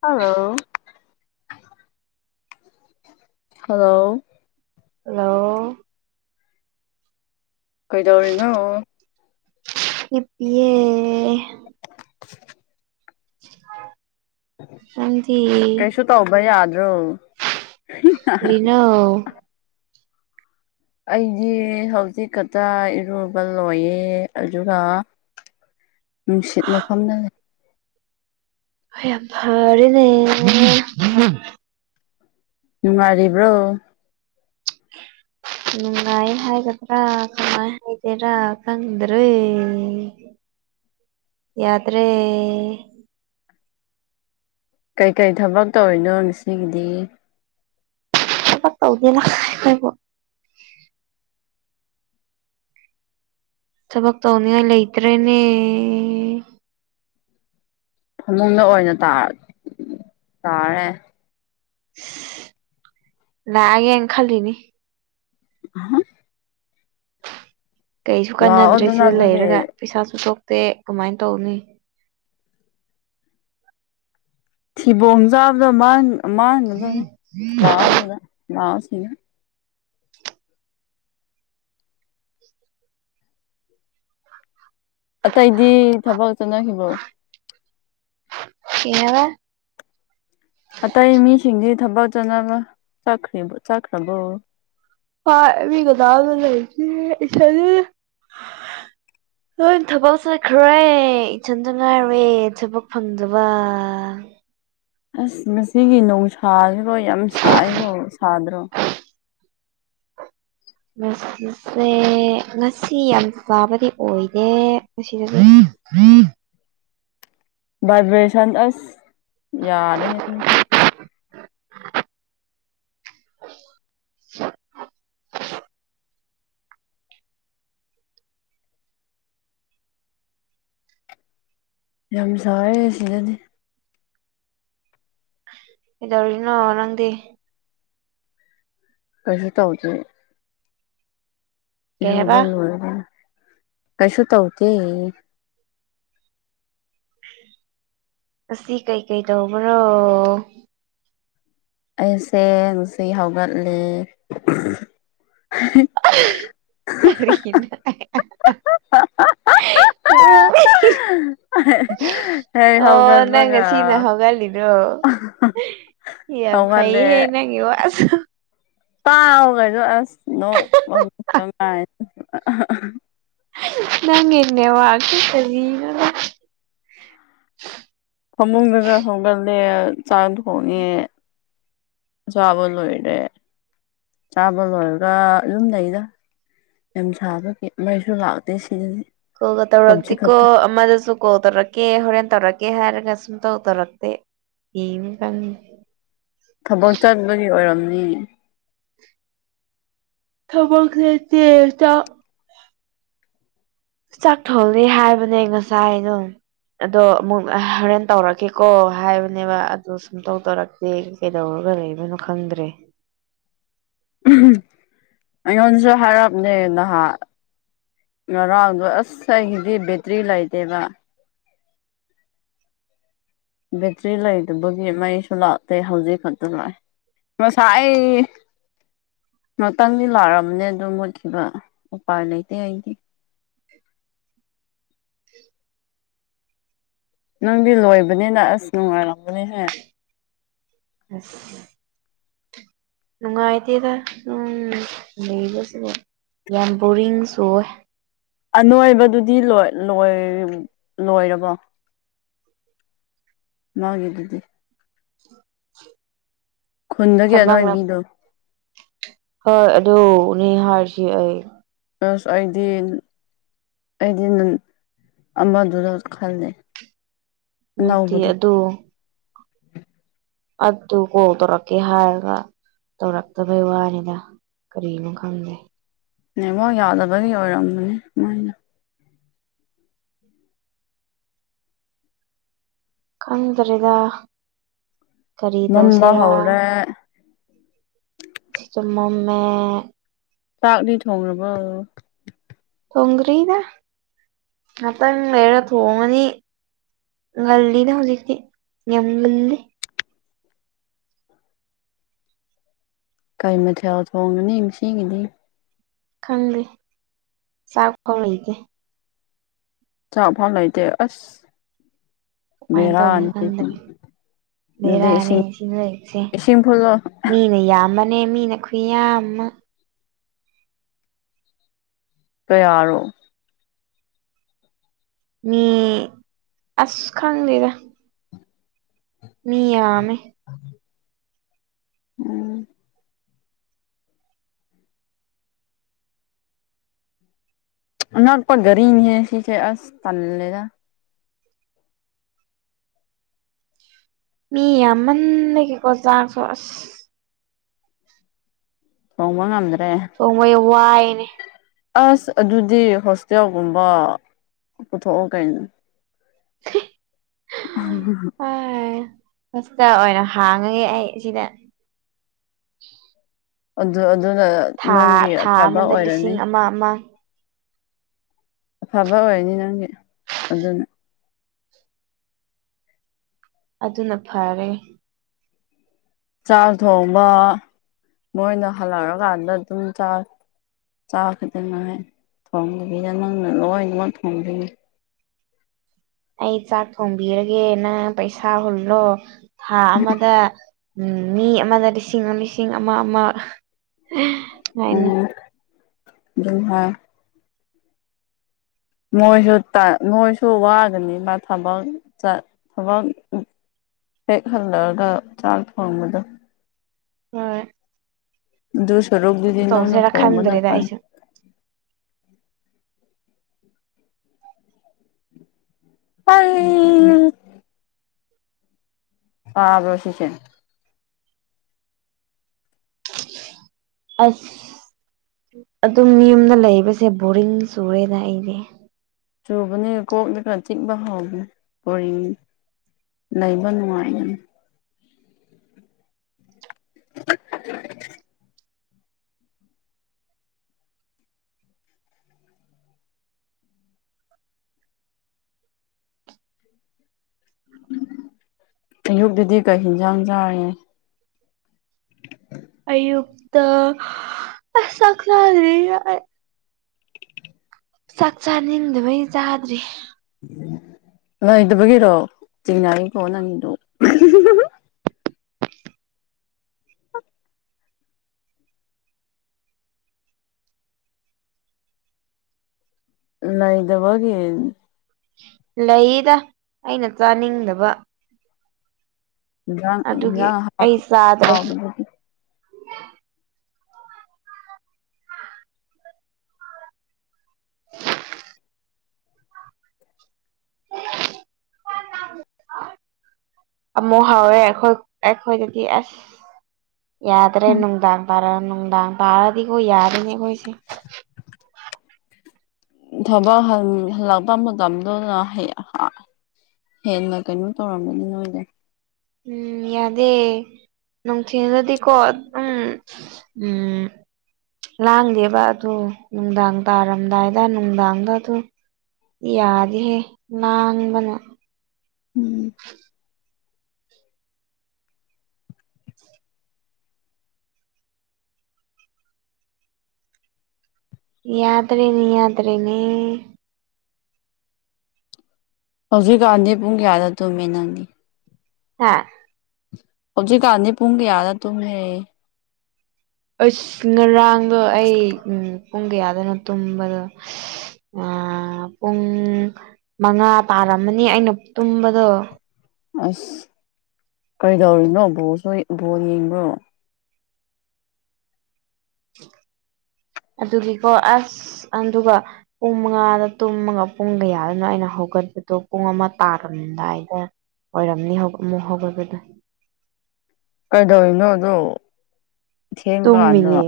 hello hello hello ꯀꯣꯏꯗꯧꯔꯤꯅ ꯏꯄꯤꯦ [inaudible] ꯑꯤ ꯔꯣ ꯀꯩꯗꯧꯔꯤꯅꯣ ꯑꯩꯗꯤ ꯍꯧꯖꯤꯛꯀꯛꯇ ꯏꯔꯨꯕ ꯂꯣꯏꯌꯦ ꯑꯗꯨꯒ ꯅꯨꯡꯁꯤꯠ ꯃꯐꯝꯅ ꯍ ꯌꯥꯝ ꯐꯔꯦꯅꯦ ꯅꯨꯡꯉꯔꯤꯕ꯭ꯔꯣ ꯅꯨꯡ ꯉꯥꯏ ꯍꯥꯏꯒꯗ꯭ꯔꯥ ꯀꯉꯥꯏ ꯍꯥꯏꯗꯦꯔꯥ ꯀꯪꯗ꯭ꯔꯔꯤ ꯎ ꯌꯥꯗ꯭ꯔꯦ ꯀꯩꯀꯩ ꯊꯕꯛ ꯇꯧꯔꯤꯅꯣ ꯉꯁꯤꯒꯤꯗꯤ ꯍꯄꯥꯛ ꯇꯗꯤꯕꯣ ꯊꯕꯛ ꯇꯧꯅꯤꯉꯥꯏ ꯂꯩꯇ꯭ꯔꯦꯅꯦ ꯐꯃꯨꯡꯗ ꯑꯣꯏꯅꯥ ꯇꯥꯔꯦ ꯂꯒꯦ ꯈꯂꯤꯅꯤ ꯑ ꯀꯩꯁꯨ ꯂꯥꯛꯑꯣ ꯀꯥꯟꯅꯗ꯭ꯔꯦ ꯑꯗꯨꯅ ꯁꯤꯗ ꯑꯗꯨꯗꯤ ꯂꯩꯔꯒ ꯄꯩꯁꯥꯁꯨ ꯊꯣꯛꯣꯛꯇꯦ ꯀꯃꯥꯏꯅ ꯇꯧꯅꯤ ꯊꯤꯕꯣꯡ ꯆꯥꯕꯗ ꯃꯥꯡꯒꯗꯕꯅꯤ ꯂꯥꯛꯑꯣꯗꯨꯅ ꯂꯥꯛꯑꯣ ꯏ ꯑꯇꯩꯗꯤ ꯊꯕꯛ ꯆꯠꯅꯈꯤꯕꯣ ꯀ ꯍꯥꯏꯕ ꯑꯇꯩ ꯃꯤꯁꯤꯡꯁꯤ ꯊꯕꯛ ꯆꯥꯅꯕ ꯆꯈ꯭ꯔꯤꯕ ꯆꯠꯈ꯭ꯔꯕꯣ ꯐꯥ ꯀꯗꯥꯕ ꯂꯩ ꯍꯣꯏ ꯊꯕꯛ ꯆꯠꯈ꯭ꯔꯦ ꯏꯆꯟꯁꯨ ꯉꯥꯏꯔꯦ ꯊꯕꯛ ꯐꯪꯗꯕ [inaudible] ꯑꯁ ꯃꯁꯤꯒꯤ ꯣꯡꯁꯥꯁꯤꯔꯣ ꯌꯥꯝ ꯁꯥꯏꯀꯣ ꯁꯥꯗ꯭ꯔꯣ [inaudible] ꯉꯁꯤꯁꯦ ꯉꯁꯤ ꯌꯥꯝ ꯆꯥꯕꯗꯤ ꯑꯣꯏꯔꯦ ꯃꯁꯤꯗ ꯎꯝ ꯚꯥꯏꯕ꯭ꯔꯦꯁꯟ ꯑꯁ ꯌꯥꯔꯦ ꯑꯗꯨꯁꯨ ꯎ ꯌꯥꯝ ꯁꯔꯦ ꯁꯤꯗꯗꯤ ꯏ ꯑꯣꯏꯅꯣ ꯅꯪꯗꯤ ꯀꯁ ꯇꯧ ꯀꯩ ꯍꯥꯏꯕ ꯔꯨꯕꯟ ꯋꯥ ꯀꯁꯨꯁꯨ ꯇꯧꯇ ꯑ ꯁꯤ ꯀꯩ ꯀꯩ ꯇꯧꯔꯣ ꯑꯩꯁꯦꯁꯤ ꯍꯧꯒꯠꯂ ꯀꯔꯤꯅ ꯎꯝ [unintelligible] [inaudible] ꯍ ꯍꯒ ꯑꯣ ꯅꯪ ꯑꯗꯨꯕꯒ ꯉꯁꯤꯅ ꯍꯧꯒꯠꯂꯤꯗꯣ [unintelligible] [inaudible] ꯌꯥꯝ ꯒꯩꯍ ꯅꯪꯒꯤ ꯋꯥꯁꯨ ꯄꯥꯎ ꯀꯁꯨ ꯑꯁ ꯅ ꯅꯒꯤ ꯅꯦꯠꯑꯣꯔꯀ ꯁꯤ ꯀꯔꯤ ꯅꯣꯅꯦ ꯐꯃꯨꯡꯗꯒ ꯍꯧꯣꯡꯒꯠꯂꯦ ꯆꯥꯛ ꯊꯣꯡꯉꯦ ꯆꯥꯕ ꯂꯣꯏꯔꯦ ꯆꯥꯕ ꯂꯣꯏꯔꯒ ꯌꯨꯝ ꯂꯩꯗ ꯌꯥꯝ ꯁꯥꯕꯒꯤ ꯃꯩꯁꯨ ꯂꯥꯛꯇꯦ ꯁꯤꯗ ꯀꯧꯒ ꯇꯧꯔꯛꯇꯦꯀꯣ ꯑꯃꯗꯁꯨ ꯀꯣ ꯇꯧꯔꯛꯀꯦ ꯍꯣꯔꯦꯟ ꯇꯧꯔꯛꯀꯦ ꯍꯥꯏꯔꯒꯁꯨ ꯁ ꯇꯧ ꯇꯔꯛꯇꯦ ꯏ ꯀ ꯊꯕꯛ ꯆꯠꯕꯒꯤ ꯑꯣꯏꯔꯝꯅꯤ ꯊꯕꯛ ꯂꯩꯇꯦ ꯆꯥꯛ ꯆꯥꯛꯊꯣꯜꯂꯤ ꯍꯥꯏꯕꯅꯦ ꯉꯁꯥꯏ ꯑ ꯑꯗꯨꯣ ꯑꯗꯣ ꯑꯃꯨꯛ ꯍꯣꯔꯦꯟ ꯇꯧꯔꯛꯀꯦꯀꯣ ꯍꯥꯏꯕꯅꯦꯕ ꯑꯗꯣ ꯁꯨꯝ ꯇꯧ ꯇꯧꯔꯛꯇꯦ ꯀꯩꯗꯔ ꯄꯨꯔ ꯂꯩꯕꯅꯣ ꯈꯪꯗ꯭ꯔꯦ [unintelligible] [inaudible] ꯑꯩꯉꯣꯟꯁꯨ ꯍꯥꯏꯔꯞꯅꯦ ꯅꯍꯥꯛ ꯉꯔꯥꯡꯗꯣ ꯑꯁ ꯑꯩꯒꯤꯗꯤ ꯕꯦꯇ꯭ꯔꯤ ꯂꯩꯇꯦꯕ ꯕꯦꯇ꯭ꯔꯤ ꯂꯩꯗꯨꯕꯒꯤ ꯃꯩꯁꯨ ꯂꯥꯛꯇꯦ ꯍꯧꯖꯤꯛ ꯈꯛꯇ ꯂꯥꯛꯑꯦ ꯃꯁꯥꯏ ꯉꯥꯛꯇꯪꯗꯤ ꯂꯥꯛꯑꯝꯅꯦ ꯑꯗꯨꯣ ꯃꯨꯠꯈꯤꯕ ꯎꯄꯥꯏ ꯂꯩꯇꯦ ꯑꯩꯗꯤ ꯅꯪꯗꯤ ꯂꯣꯏꯕꯅꯤꯅ ꯑꯁ ꯅꯨꯡꯉꯥꯏꯔꯝꯕꯅꯤꯍꯦ ꯑ ꯅꯨꯡꯉꯥꯏꯗꯦꯗ ꯎꯝ ꯂꯩꯕ ꯁꯤꯕꯣ ꯌꯥꯝ ꯕꯣꯔꯤꯡꯁꯨ ꯑꯣꯏ ꯑꯅꯣꯏꯕꯗꯨꯗꯤ ꯂꯣꯏ ꯂꯣꯏꯔꯕꯣ ꯃꯥꯦ ꯑꯗꯨꯗꯤ ꯈꯨꯟꯗꯒꯤ ꯊꯕꯛꯅ ꯑꯅꯋꯥꯏꯕꯤꯗꯣ ꯍꯣꯏ ꯑꯗꯨ ꯅꯅꯤꯍꯥꯔꯁꯤ ꯑꯩ ꯑꯁ ꯑꯩꯗꯤ ꯑꯩꯗꯤ ꯅ ꯑꯃꯗꯨꯗ ꯈꯜꯂꯦ ꯅꯠꯇꯦ ꯑꯅꯧꯕꯗꯣ ꯑꯗꯨ ꯑꯗꯨ ꯑꯗꯨ ꯀꯣ ꯇꯔ ꯀꯦ ꯍꯥꯏꯒ ꯇꯧꯔꯛꯇꯕꯩ ꯋꯥꯅꯤꯗ ꯀꯔꯤꯅꯣ ꯈꯪꯗꯦ ꯑꯦꯕ ꯌꯥꯗꯕꯒꯤ ꯑꯣꯏꯔꯝꯕꯅꯦ ꯃꯣꯏꯅ ꯈꯪꯗ꯭ꯔꯦꯗ ꯀꯔꯤ ꯃꯝꯕ ꯇꯧꯁꯤꯦꯔꯥ ꯍꯧꯔꯦ ꯆꯨꯝ ꯃꯝꯃꯦ ꯆꯥꯛꯇꯤ ꯊꯣꯡꯈꯕꯣ ꯊꯣꯡꯒꯔꯤꯅꯦ ꯑꯇꯪ ꯃꯔ ꯊꯣꯡꯉꯅꯤ ꯉꯜꯂꯤꯗ ꯍꯧꯖꯤꯛꯇꯤ ꯅꯝꯒꯜꯂꯤ ꯀꯩ ꯃꯊꯦꯜ ꯊꯣꯡꯉꯅꯤ ꯏꯒꯤꯅꯤ ꯈꯪꯗꯦ ꯆꯥꯛꯐꯥꯎ ꯂꯩꯇꯦ ꯆ ꯐꯥꯎ ꯂꯩꯗꯦ ꯑꯁ ꯀꯃꯥꯏꯅ ꯇꯧꯅꯤ ꯕꯦꯔꯥꯅꯤ ꯈꯪꯗ꯭ꯔꯦ ꯑꯗꯨꯗꯤ ꯕꯦꯔꯥꯅꯤ ꯏꯁꯤꯡ ꯁꯤꯅ ꯂꯩꯁꯦ ꯏꯁꯤꯡ ꯐꯨꯜꯂꯣ ꯃꯤꯅ ꯌꯥꯝꯃ ꯅꯦꯃꯤꯅ ꯈꯨꯌꯥꯃ ꯀꯌꯥꯔꯣ ꯃꯤ ꯑꯁ ꯈꯥꯟ ꯂꯩꯔ ꯃꯤ ꯌꯥꯃꯦ ꯎꯝ ꯑꯣꯄꯥꯣꯏ ꯔꯤ ꯍꯁꯤ ꯆ ꯑꯁ ꯇ ꯂꯩ ꯃꯤ ꯌꯥꯝꯃꯟ ꯂꯩꯒꯦꯀꯣ ꯆꯥꯛꯁꯨ ꯑꯁ ꯍ ꯋꯥ ꯉꯗ ꯁꯣꯉꯣꯏ ꯋꯥꯏꯅꯦ ꯑꯁ ꯑꯗꯨꯗꯤ ꯍꯣꯁꯇꯦꯜꯒꯨꯝꯕ ꯄꯨꯊꯣꯛꯑꯣ ꯀꯩꯅꯩꯅꯣ [inaudible] ꯎ ꯐꯁꯇ ꯑꯣꯏꯅ ꯍꯥꯡꯉꯒꯦ ꯑꯩ ꯁꯤꯗ ꯑꯗꯨ ꯑꯗꯨꯅ ꯊꯥ ꯅꯪꯒꯤ ꯊꯥ ꯑꯐꯕ ꯑꯃꯗ ꯑꯣꯏꯔꯅꯤ ꯂꯤꯁꯤꯡ ꯑꯃ ꯑꯃ ꯑꯐꯕ ꯑꯣꯏꯅꯤ ꯅꯪꯒꯤ ꯑꯗꯨꯅ ꯑꯗꯨꯅ ꯐꯔꯦ ꯆꯥꯛ ꯊꯣꯡꯕ ꯃꯣꯏꯅ ꯍꯜꯂꯛꯔꯀꯥꯟꯗ ꯑꯗꯨꯝ ꯆꯥꯛ ꯆꯥꯈꯤꯗꯅ ꯍꯥꯏ ꯊꯣꯡꯗꯕꯤꯗ ꯅꯪꯅ ꯂꯣꯏꯅꯃꯛ ꯊꯣꯡꯗꯅꯤ ꯑꯩ ꯆꯥꯛ ꯊꯣꯡꯕꯤꯔꯒꯦ ꯅꯪ ꯄꯩꯁꯥ ꯍꯨꯜꯂꯣ ꯊꯥ ꯑꯃꯗ ꯎꯝ ꯃꯤ ꯑꯃꯗ ꯂꯤꯁꯤꯡ ꯑꯃ ꯂꯤꯁꯤꯡ ꯑꯃ ꯑꯃ ꯑꯣ ꯍꯥꯏꯅ ꯨꯝꯚꯥ ꯃꯣꯏꯁꯨ ꯃꯣꯏꯁꯨ ꯋꯥꯒꯅꯤ ꯃꯥ ꯊꯕꯛ ꯊꯕꯛ ꯍꯦꯛ ꯍꯜꯂꯛꯑꯒ ꯆꯥꯛ ꯊꯣꯡꯕꯗꯣ ꯍꯣꯏ ꯑꯗꯨ ꯗꯨꯁꯨꯣꯔꯨꯛꯗꯤꯗꯤꯅꯅ ꯇꯧꯁꯤꯔꯥ ꯊꯣꯡꯕꯅ ꯈꯪꯗ꯭ꯔꯦꯗ ꯐꯅꯤ ꯑꯩꯁꯨ ꯑ ꯑꯥꯕꯣꯁꯤꯁꯦ ꯑꯁ ꯑꯗꯨꯝ ꯌ ꯌꯨꯝꯗ ꯂꯩꯕꯁꯦ ꯕꯣꯔꯤꯡ ꯁꯨꯔꯦꯗ ꯑꯩꯗꯤ ꯆꯨꯕꯅꯦ ꯀꯣꯛꯂꯒ ꯆꯤꯛꯕ ꯍꯥꯎꯏ ꯀꯣꯔꯤꯅꯤ ꯂꯩꯕ ꯅꯨꯡꯉꯥꯏꯅꯤ [inaudible] ꯑꯌꯨꯛꯇꯛꯇꯨꯗꯤ ꯀꯩ ꯌꯦꯟꯁꯥꯡ ꯆꯥꯔꯦ ꯑꯌꯨꯛꯇꯛꯇ ꯑ ꯀꯂ ꯆꯥꯛ ꯆꯥꯅꯤꯡꯗꯨꯃꯩ ꯆꯥꯗ꯭ꯔꯤ ꯂꯩꯗꯕꯒꯤꯔꯣ ꯆꯤꯡꯅꯏꯀꯣ ꯅꯪꯉꯗꯣ ꯅ ꯏꯕꯦ ꯂꯩꯗ ꯑꯩꯅ ꯆꯥꯅꯤꯡꯗꯕ ꯏꯟꯖꯥꯡ ꯑꯗꯨꯒꯤ ꯏꯟꯖꯥꯡ ꯍꯥꯏ ꯑꯩ ꯆꯥꯗ꯭ꯔꯦ ꯍꯥꯎꯕꯕꯨꯗꯤ [inaudible] [unintelligible] ꯃꯣ ꯍꯋꯦ ꯑꯦꯈꯣꯏ ꯑꯦꯈꯣꯏꯗꯤ ꯑꯁ ꯌꯥꯗ꯭ꯔꯦ ꯅꯨꯡꯗꯥꯡ ꯄꯥꯔ ꯅꯨꯡꯗꯥꯡ ꯄꯥꯔꯗꯤꯈꯣꯏ ꯌꯥꯔꯤꯅꯦ ꯑꯩꯈꯣꯏꯁꯦ ꯊꯕꯛ ꯍꯜꯂꯛꯄ ꯃꯇꯝꯗꯨꯅ ꯍꯦꯟꯅ ꯀꯩꯅꯣ ꯇꯧꯔꯝꯒꯅꯤ ꯅꯣꯏꯗ ꯎꯝ ꯌꯥꯗꯦ ꯅꯨꯡꯊꯤꯜꯗꯗꯤꯀꯣ ꯑꯗꯨꯗꯤꯀꯣ ꯎꯝ ꯎꯝ ꯂꯥꯡꯗꯦꯕ ꯑꯗꯨ ꯅꯨꯡꯗꯥꯡ ꯇꯥꯔꯝꯗꯥꯏꯗ ꯅꯨꯡꯗꯥꯡꯗ ꯑꯗꯨ ꯌꯥꯗꯍꯦ ꯅꯥꯡꯕꯅꯦ ꯎꯝ ꯌꯥꯗ꯭ꯔꯔꯤꯅꯤ ꯌꯥꯗ꯭ꯔꯦꯅꯤ ꯍꯧꯖꯤꯛ ꯀꯥꯟꯗꯦ ꯄꯨꯡ ꯀꯌꯥꯗ ꯇꯨ ꯃꯅꯗꯤ ꯍꯥꯥ ꯍꯧꯖꯤ ꯀꯥꯥꯟꯅꯤ ꯄꯨꯡ ꯀꯌꯥꯗ ꯇꯨꯍꯦ ꯑꯁ ꯉꯔꯥꯡꯗꯣ ꯑꯩ ꯎꯝ ꯄꯨꯡ ꯀꯌꯥꯗꯅꯣ ꯇꯨꯝꯕꯗꯣ ꯄꯨꯡ ꯃꯉꯥ ꯇꯥ ꯌꯥꯔꯝꯃꯅꯤ ꯑꯩꯅ ꯇꯨꯝꯕꯗꯣ ꯑꯁ ꯀꯔꯤꯗꯧꯔꯤꯅꯣ ꯕꯣꯜꯁꯨ ꯕꯣꯔ ꯌꯦꯡꯕꯣ ꯑꯗꯨꯒꯤꯀꯣ ꯑꯁ ꯑꯗꯨꯒ ꯄꯨꯡ ꯃꯉꯥꯗ ꯇꯨꯝꯃꯒ ꯄꯨꯡꯒꯌꯥꯗꯅ ꯑꯩꯅ ꯍꯧ ꯍꯧꯒꯠꯄꯗꯣ ꯄꯨꯡ ꯑꯃ ꯇꯥꯔꯝꯗꯥꯏꯗ ꯑꯣꯏꯔꯝꯅꯤ ꯑꯃꯨꯛ ꯍꯧꯒꯠꯄꯗꯣ ꯍꯥꯏꯗꯣ ꯏꯩꯅꯣꯗꯣ ꯇꯃꯤꯅꯤ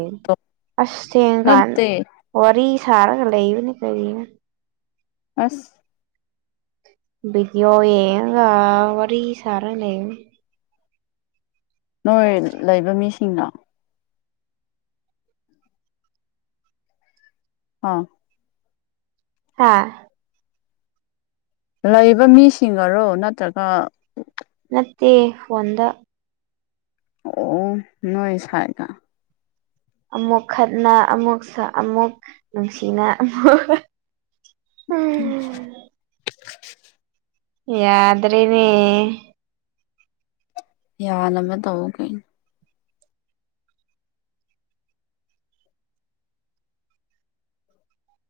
ꯑꯁ ꯀ ꯅꯠꯇꯦ ꯋꯥꯔꯤꯔꯤ ꯁꯔꯒ ꯂꯩꯅꯤ ꯀ ꯑꯁ ꯕꯤꯗꯤꯑꯣ ꯌꯦꯒ ꯋꯥꯔꯤ ꯋꯥꯔꯤ ꯁꯔꯅꯦ ꯅꯣꯏ ꯂꯩꯕ ꯃꯤꯁꯤꯡꯅ ꯑꯥ ꯍꯥꯥ ꯂꯩꯕ ꯃꯤꯁꯤꯡꯒꯔꯣ ꯅꯠꯇ꯭ꯔꯒ ꯦ ꯍꯗ ꯑꯣ ꯅꯣꯏ ꯁꯥꯏꯒ ꯑꯃꯨꯛ ꯈꯠꯅ ꯑꯃꯨꯛ ꯑꯃꯨꯛ ꯅꯨꯡꯁꯤꯅ ꯑꯃꯨꯛ ꯎꯝ ꯌꯥꯗ꯭ꯔꯅꯤ ꯌꯥꯅ ꯃ ꯇꯕꯨ ꯀꯩꯅꯅ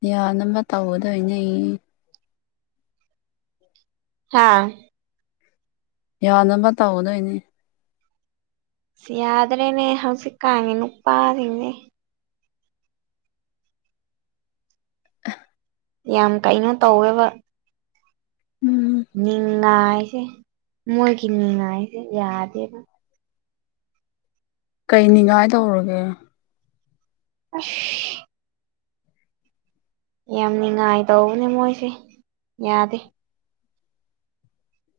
ꯌꯥ ꯑꯃ ꯇꯧꯒꯗꯣꯏꯅꯦ ꯑꯩ ꯍꯥꯥ ꯌꯥꯅꯕ ꯇꯧꯑꯣꯣ ꯅꯣꯏꯅꯦ ꯁꯤ ꯌꯥꯗ꯭ꯔꯦꯅꯦ ꯍꯧꯁꯤ ꯀꯥꯉꯦ ꯅꯨ ꯎꯄꯥꯁꯤꯡꯅꯦ ꯌꯥꯝ ꯀꯩꯅꯣ ꯇꯧꯋꯦꯕ ꯎꯝ ꯅꯤꯡꯉꯥꯏꯁꯦ ꯃꯣꯏꯒꯤ ꯅꯤꯡꯉꯥꯏꯁꯦ ꯌꯥꯗꯦꯕ ꯀꯩꯅꯤꯉꯥꯏ ꯇꯧꯔꯒꯦ ꯑ ꯌꯥꯝ ꯅꯤꯡꯉꯥꯏ ꯇꯧꯕꯅꯦ ꯃꯣꯏꯁꯦ ꯌꯥꯗꯦ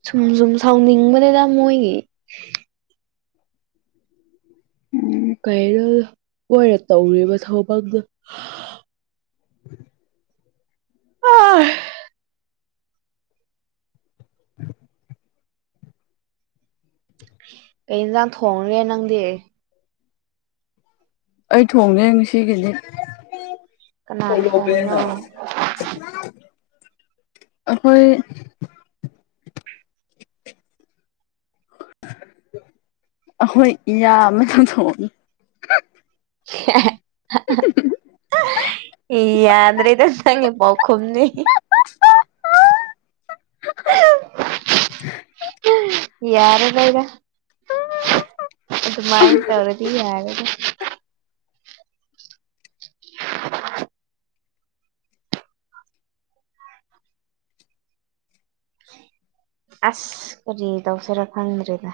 ꯁꯨꯝ ꯁꯨꯝ ꯁꯥꯎꯅꯤꯡꯕꯅꯤꯅ ꯃꯣꯏꯒꯤ ꯎꯝ ꯀꯩꯅꯣꯔ ꯇꯧꯔꯤꯕ ꯊꯧꯐꯝꯝꯗꯨ ꯑ ꯀ ꯌꯦꯟꯁꯥꯡ ꯊꯣꯡꯒꯦ ꯅꯪꯗꯤ ꯑꯩ ꯊꯣꯡꯅꯦ ꯉꯁꯤꯒꯤꯗꯤ ꯀꯅꯥꯅ ꯊꯣꯡꯉꯤꯅꯣ ꯑꯣꯂꯣꯕꯅ ꯑꯩꯈꯣꯏ ꯈꯣꯏ ꯏ ꯃ ꯊ [unintelligible] ꯏ ꯌꯥꯗ꯭ꯔꯦ ꯏꯗ ꯅꯪꯉꯦ ꯄꯥꯎꯈꯝꯅꯤ ꯌꯥꯔꯕꯩꯗ ꯑꯗꯨꯃꯥꯏꯟ ꯇꯧꯔꯗꯤ ꯌꯥꯔꯒ ꯑꯁ ꯀꯔꯤ ꯇꯧꯁꯔ ꯈꯪꯗ꯭ꯔꯦꯗ